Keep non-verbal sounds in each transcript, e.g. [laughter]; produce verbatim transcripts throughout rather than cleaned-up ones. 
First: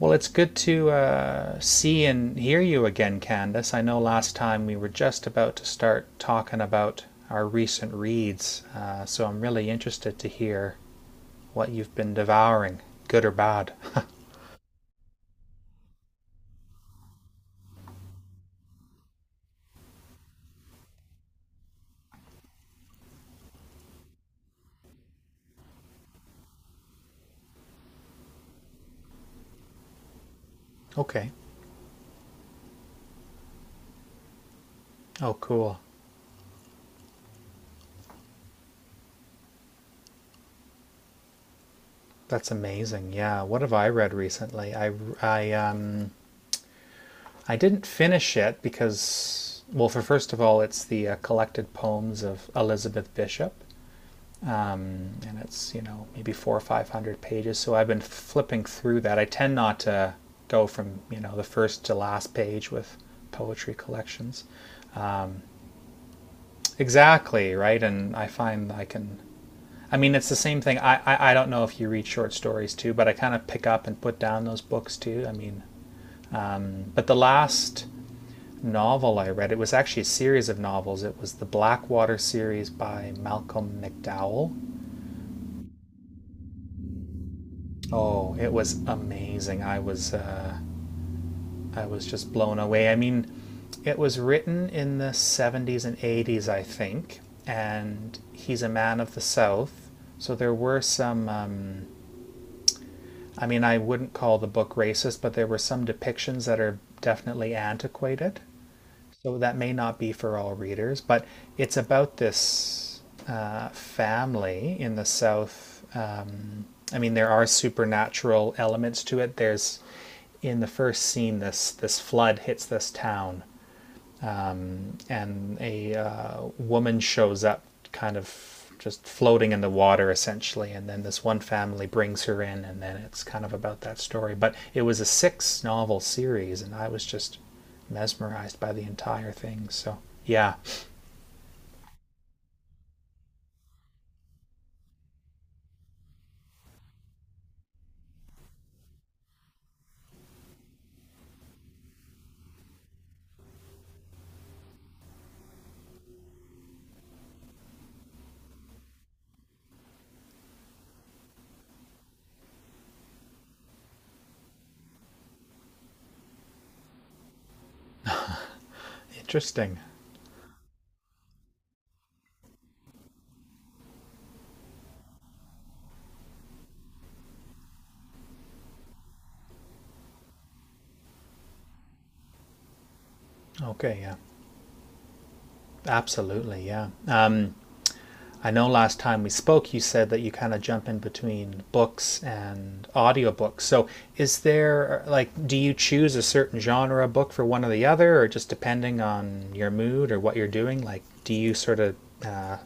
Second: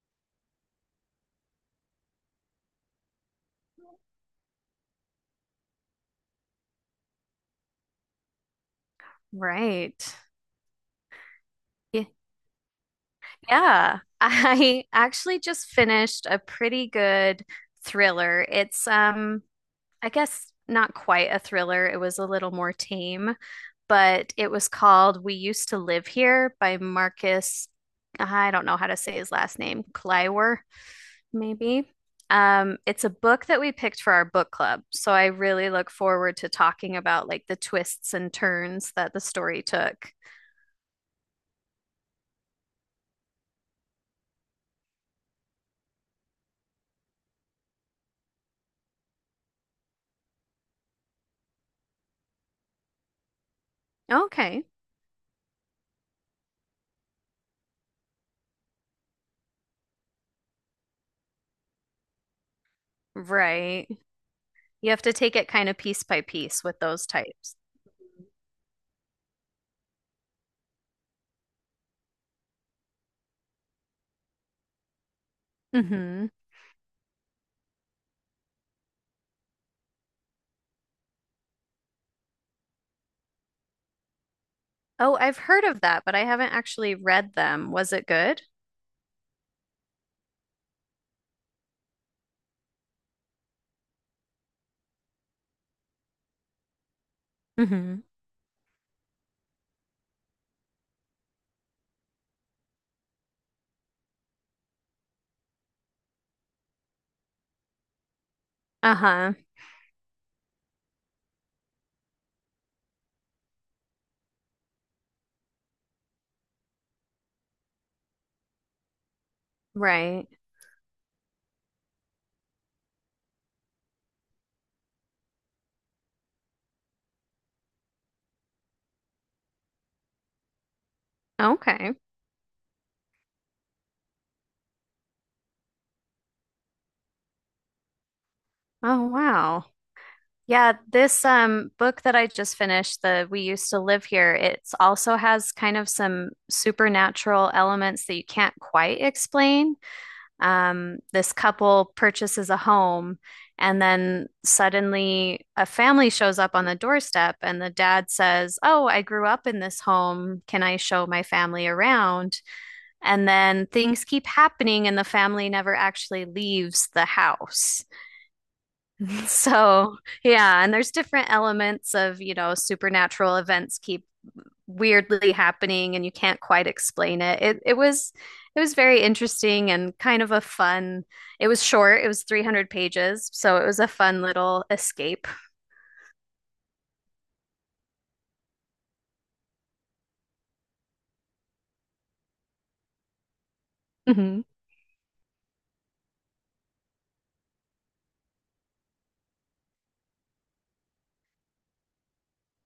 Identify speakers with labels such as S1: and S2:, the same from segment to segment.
S1: Well, it's good to uh, see and hear you again, Candace. I know last time we were just about to start talking about our recent reads, uh, so I'm really
S2: Right.
S1: interested to hear what you've
S2: Y-
S1: been devouring, good or bad.
S2: Yeah. I [laughs] actually just finished a pretty good thriller. It's um I guess not quite a thriller. It was a little more tame, but it was called We Used to Live Here by Marcus, I don't know how to say his last name, Kleiwer.
S1: [laughs] Okay.
S2: Maybe. Um, it's a book that we picked for our book club, so I
S1: Oh,
S2: really
S1: cool.
S2: look forward to talking about like the twists and turns that the story took.
S1: That's amazing. Yeah. What have I read recently? I I um I didn't finish it because well, for first of all, it's the uh, collected poems of Elizabeth Bishop.
S2: Okay.
S1: Um, and it's you know maybe four or five hundred pages. So I've been flipping through that. I tend not to go from you know the first to last page with poetry
S2: Right.
S1: collections.
S2: You have to take it kind of piece by piece with those
S1: Exactly
S2: types.
S1: right, and I find I can. I mean, it's the same thing. I, I, I don't know if you read short stories too, but I kind of pick up and put down those books too. I mean,
S2: Mm-hmm.
S1: um, but the last novel I read, it was actually a series of novels. It was the Blackwater series by Malcolm McDowell.
S2: Oh, I've heard of that, but I haven't actually read them. Was it
S1: Oh,
S2: good?
S1: it was amazing. I was uh, I was just blown away. I mean, it was written in the seventies and eighties, I think,
S2: Mm-hmm.
S1: and he's a man of the South. So there were some, um, I mean, I wouldn't call the book racist, but there were some depictions that are definitely antiquated,
S2: Uh-huh.
S1: so that may not be for all readers, but it's about this uh, family in the South. Um, I mean, there are supernatural elements to it. There's
S2: Right.
S1: in the first scene, this this flood hits this town, and a uh, woman shows up, kind of just floating in the water, essentially. And then this one family
S2: Okay.
S1: brings her in, and then it's kind of about that story. But it was a six novel series, and I was just mesmerized by the
S2: Oh,
S1: entire
S2: wow.
S1: thing. So, yeah,
S2: Yeah, this um book that I just finished, the We Used to Live Here, it's also has kind of some supernatural elements that you can't quite explain. Um, this couple purchases a home and then suddenly a family shows up on the doorstep and the dad says, "Oh, I grew up in this home. Can I show my family around?" And then things keep happening and the family never actually leaves the house. [laughs]
S1: interesting.
S2: So, yeah, and there's different elements of, you know, supernatural events keep weirdly happening and you can't quite explain it. It it was it was very interesting and kind of a fun. It was short, it was three hundred pages, so it was a
S1: Okay, yeah,
S2: fun little escape.
S1: absolutely, yeah. I know last time we spoke, you said that you kind of jump in between books and audiobooks. So, is
S2: Mhm.
S1: there, like, do you choose a certain genre book for one or the other, or just depending on your mood or what you're doing? Like, do you sort of uh,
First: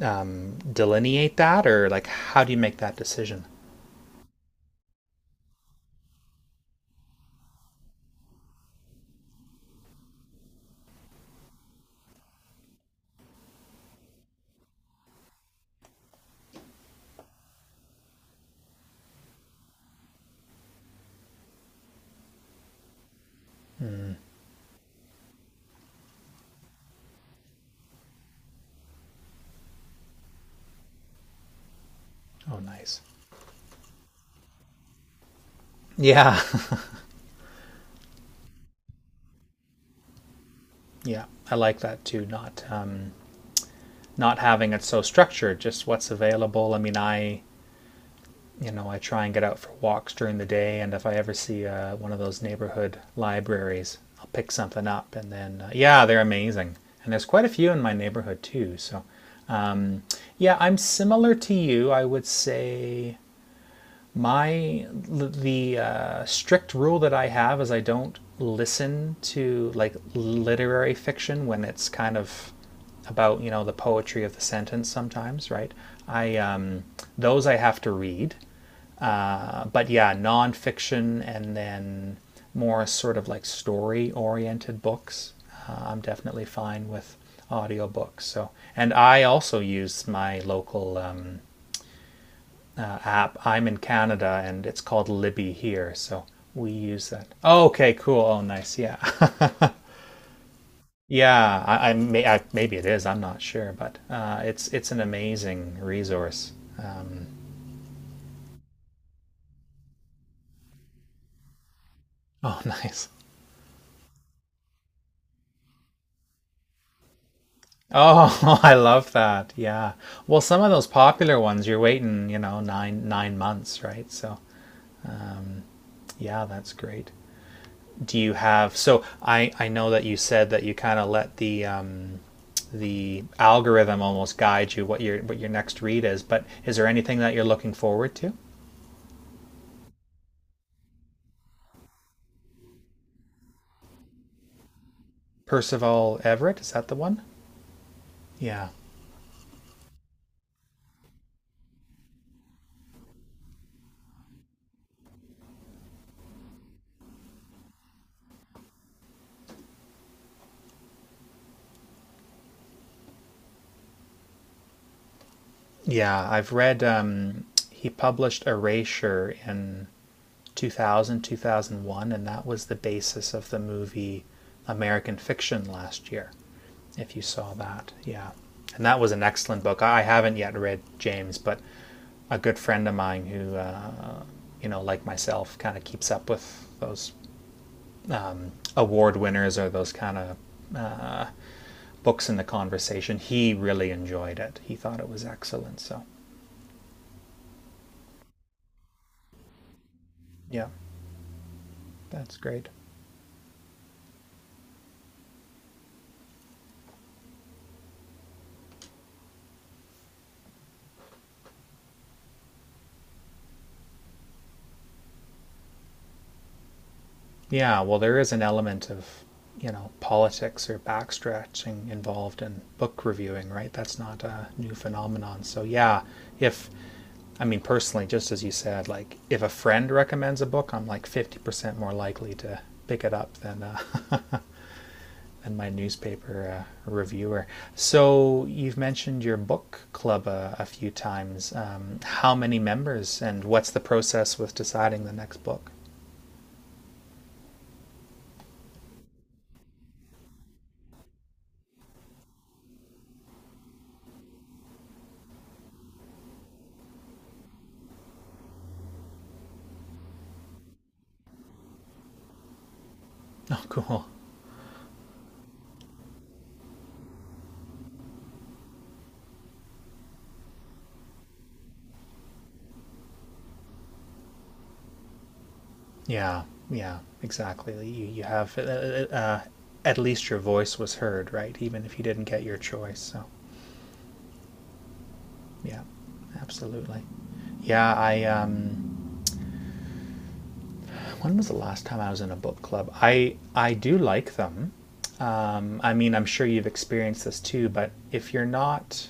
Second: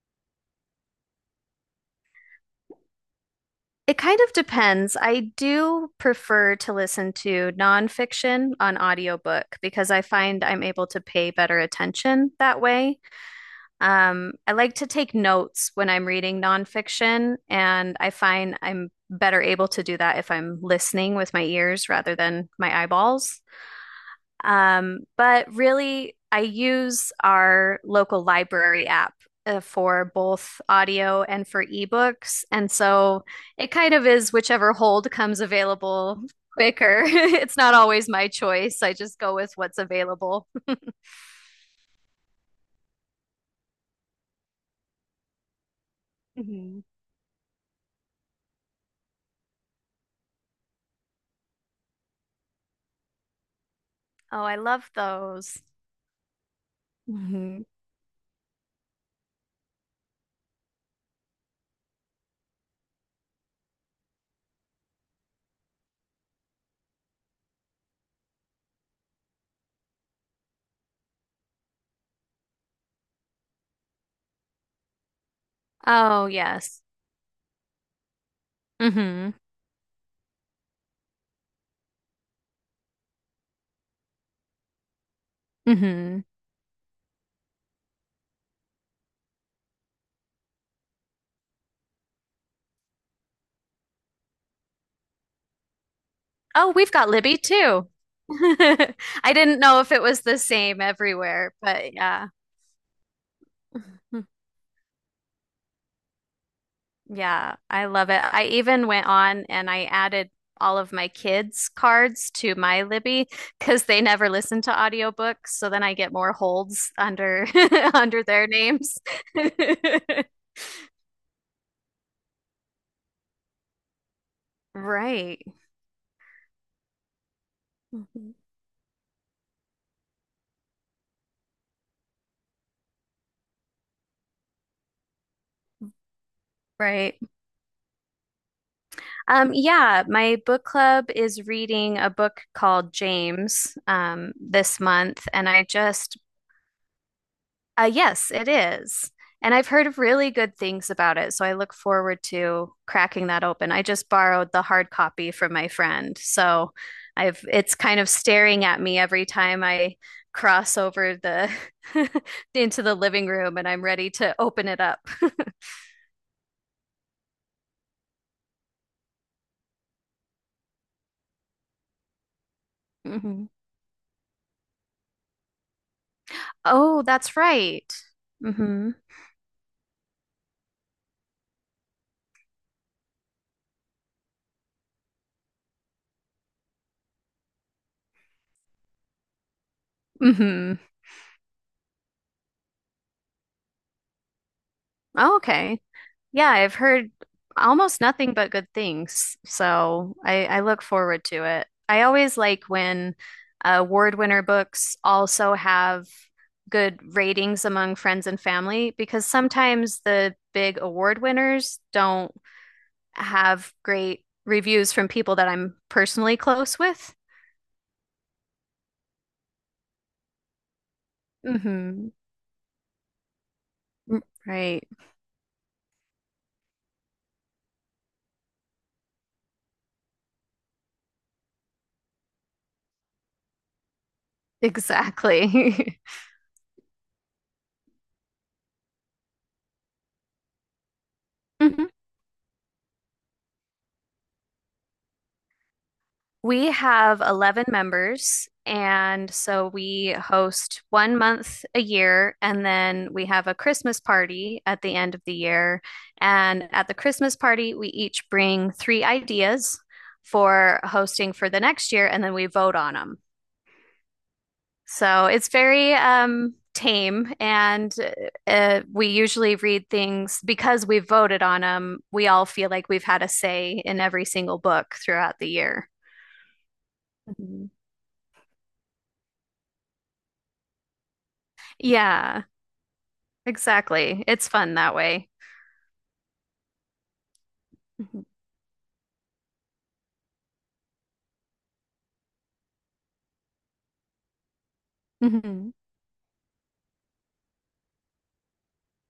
S1: um, delineate that, or like, how do you make that decision?
S2: It kind of depends. I do prefer to listen to nonfiction on audiobook because I find I'm able to pay better attention that way. Um, I like to take notes when I'm reading nonfiction, and I find I'm better able to do that if I'm listening with my ears rather than my eyeballs. Um, but really, I use our local library app uh, for both audio and for ebooks.
S1: Oh,
S2: And
S1: nice.
S2: so it kind of is whichever hold comes available
S1: Yeah,
S2: quicker. [laughs] It's not always my choice. I just go with what's available.
S1: [laughs] yeah, I like that too. Not um, not having it so structured, just what's available. I
S2: Mhm.
S1: mean, I you know, I try and get out for walks during the day, and if I ever see uh, one of those neighborhood libraries, I'll
S2: Oh,
S1: pick
S2: I
S1: something
S2: love
S1: up, and then
S2: those.
S1: uh, yeah, they're amazing, and there's quite a
S2: Mm-hmm.
S1: few in my neighborhood too. So, um, yeah, I'm similar to you. I would say my the uh, strict rule that I have is I don't listen to like literary fiction when it's kind of about you know the poetry of the sentence sometimes, right?
S2: Oh,
S1: I
S2: yes.
S1: um, Those I have to read,
S2: Hmm.
S1: uh, but yeah, nonfiction and then more sort of like story oriented books. Uh, I'm
S2: Hmm.
S1: definitely fine with audiobooks. So, and I also use my local um, uh, app. I'm in Canada and it's called Libby here. So we
S2: Oh, we've got
S1: use that.
S2: Libby
S1: Oh,
S2: too.
S1: okay, cool.
S2: [laughs]
S1: Oh, nice.
S2: I
S1: Yeah.
S2: didn't
S1: [laughs]
S2: know if it was the same everywhere,
S1: Yeah. I, I
S2: but
S1: may,
S2: yeah.
S1: I, maybe it is. I'm not sure, but
S2: [laughs]
S1: uh, it's, it's an amazing resource. Um,
S2: Yeah, I love it. I even went on and I added all of my kids' cards
S1: [laughs]
S2: to
S1: oh,
S2: my
S1: nice.
S2: Libby because they never listen to audiobooks, so then I get more holds under [laughs] under their
S1: Oh, [laughs] I
S2: names.
S1: love that. Yeah.
S2: [laughs]
S1: Well, some of those popular ones you're waiting, you know, 9 9 months, right? So,
S2: Right.
S1: yeah, that's great. Do you
S2: Mhm.
S1: have so I I know that you said that you kind of let the um the algorithm almost guide you what your what your next read is, but is there
S2: Right.
S1: anything that you're looking forward to?
S2: Um, yeah, my book club is reading a book called James um, this month, and I just,
S1: Percival Everett, is that the one?
S2: uh, yes, it
S1: Yeah.
S2: is. And I've heard really good things about it, so I look forward to cracking that open. I just borrowed the hard copy from my friend, so I've it's kind of staring at me every time I cross over the [laughs] into the living room, and I'm ready to open it up. [laughs]
S1: Yeah, I've read um he published Erasure in Two thousand, two thousand one, and that was the basis
S2: Mhm.
S1: of the movie American Fiction last year.
S2: Oh,
S1: If you
S2: that's
S1: saw that,
S2: right.
S1: yeah. And
S2: Mm-hmm.
S1: that was an excellent book. I haven't yet read James, but a good friend of mine who, uh, you know, like myself, kind of keeps up with those award winners or those kind of
S2: Mm-hmm.
S1: books in the conversation. He really enjoyed it. He thought it was
S2: Oh,
S1: excellent.
S2: okay.
S1: So,
S2: Yeah, I've heard almost nothing but good things, so I, I
S1: yeah,
S2: look forward to it. I
S1: that's
S2: always like
S1: great.
S2: when uh, award winner books also have good ratings among friends and family because sometimes the big award winners don't have great reviews from people that I'm personally close with.
S1: Yeah, well, there is an element of, you know, politics or backstretching
S2: Hmm.
S1: involved in book reviewing, right? That's not a new
S2: Right.
S1: phenomenon. So, yeah, if, I mean, personally, just as you said, like, if a friend recommends a book, I'm like fifty percent more likely to pick it up than, uh, [laughs] than my
S2: Exactly.
S1: newspaper uh, reviewer. So, you've mentioned your book club uh, a few times.
S2: [laughs]
S1: Um, how many members and what's the process with deciding the next book?
S2: We have eleven members, and so we host one month a year, and then we have a Christmas party at the end of the year. And at the Christmas party, we each bring three ideas for hosting for the next year, and then we vote on them.
S1: Oh, cool.
S2: So it's very um, tame, and uh, we usually read things because we voted on them. We all feel like we've had a say in every single book throughout the year.
S1: Yeah, yeah,
S2: Mhm.
S1: exactly. You you have uh, uh, uh, at least your voice was heard, right? Even if you didn't get
S2: Yeah.
S1: your choice. So,
S2: Exactly. It's fun that way.
S1: yeah, absolutely. Yeah,
S2: Mhm.
S1: I um when was the last time I was in a book club? I I do like them.
S2: Mhm.
S1: Um I mean, I'm sure you've experienced this too, but if you're not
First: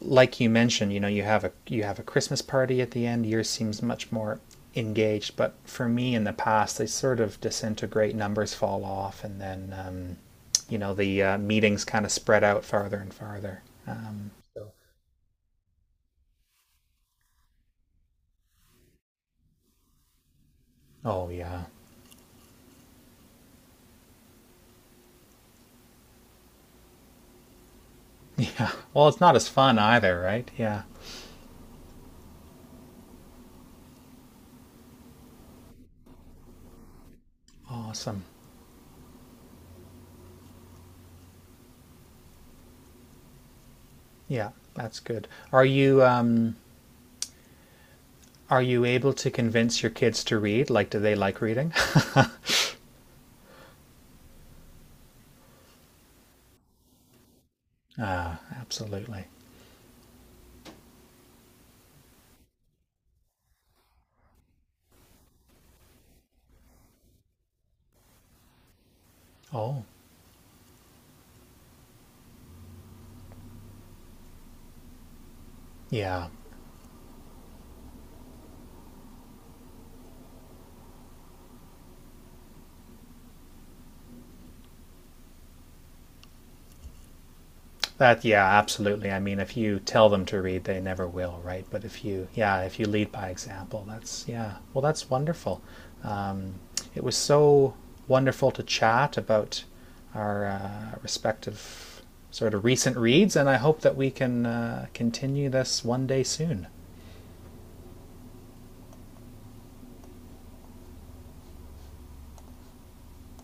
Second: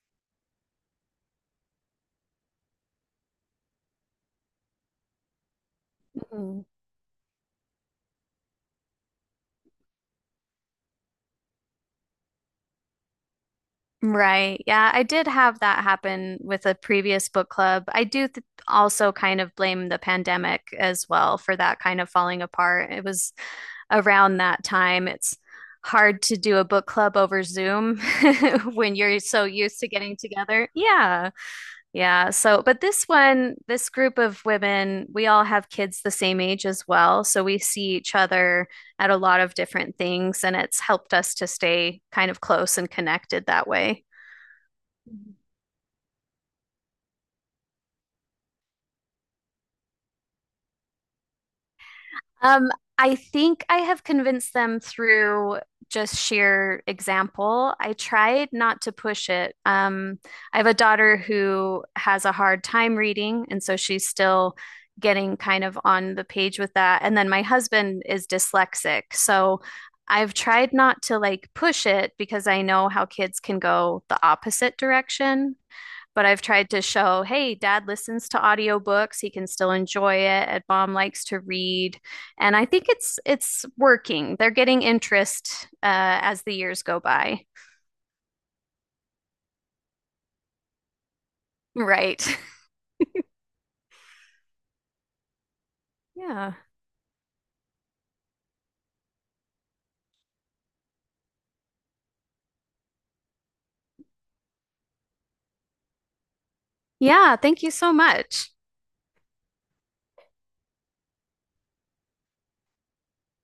S1: like you mentioned, you know, you have a you have a Christmas party at the end. Yours seems much more engaged, but for me in the
S2: Mhm.
S1: past, they sort of disintegrate. Numbers fall off, and then um, you know the uh, meetings kind of spread out farther and farther. Um,
S2: Right. Yeah, I did have that happen with a previous book club. I do th also kind of blame the pandemic as
S1: oh
S2: well for
S1: yeah,
S2: that kind of falling apart. It was around that time. It's hard to do a book club over Zoom
S1: [laughs]
S2: [laughs]
S1: yeah.
S2: when
S1: Well,
S2: you're
S1: it's not
S2: so
S1: as fun
S2: used to getting
S1: either, right?
S2: together.
S1: Yeah.
S2: Yeah. Yeah, so but this one, this group of women, we all have kids the same age as well, so we see each
S1: Awesome.
S2: other at a lot of different things, and it's helped us to stay kind of close and connected that way.
S1: Yeah, that's good. Are you um, are you able to convince your kids to read? Like, do they like reading?
S2: Um, I think I have convinced them through just sheer example. I tried
S1: [laughs]
S2: not to
S1: Absolutely.
S2: push it. Um, I have a daughter who has a hard time reading, and so she's still getting kind of on the page with that. And then my husband is dyslexic, so
S1: Oh,
S2: I've tried not to like push it because I know how kids can go the opposite direction, but
S1: yeah.
S2: I've tried to show, hey, dad listens to audiobooks, he can still enjoy it, and mom likes to read. And I think it's it's working. They're getting interest uh, as the years go by.
S1: That yeah, absolutely. I mean, if you tell them to read, they never will, right? But if
S2: Right.
S1: you
S2: [laughs]
S1: yeah, if you lead by example, that's yeah. Well, that's wonderful.
S2: Yeah.
S1: Um, it was so wonderful to chat about our uh, respective sort of recent reads, and I hope that we can uh, continue this one day soon.
S2: Yeah, thank you so much.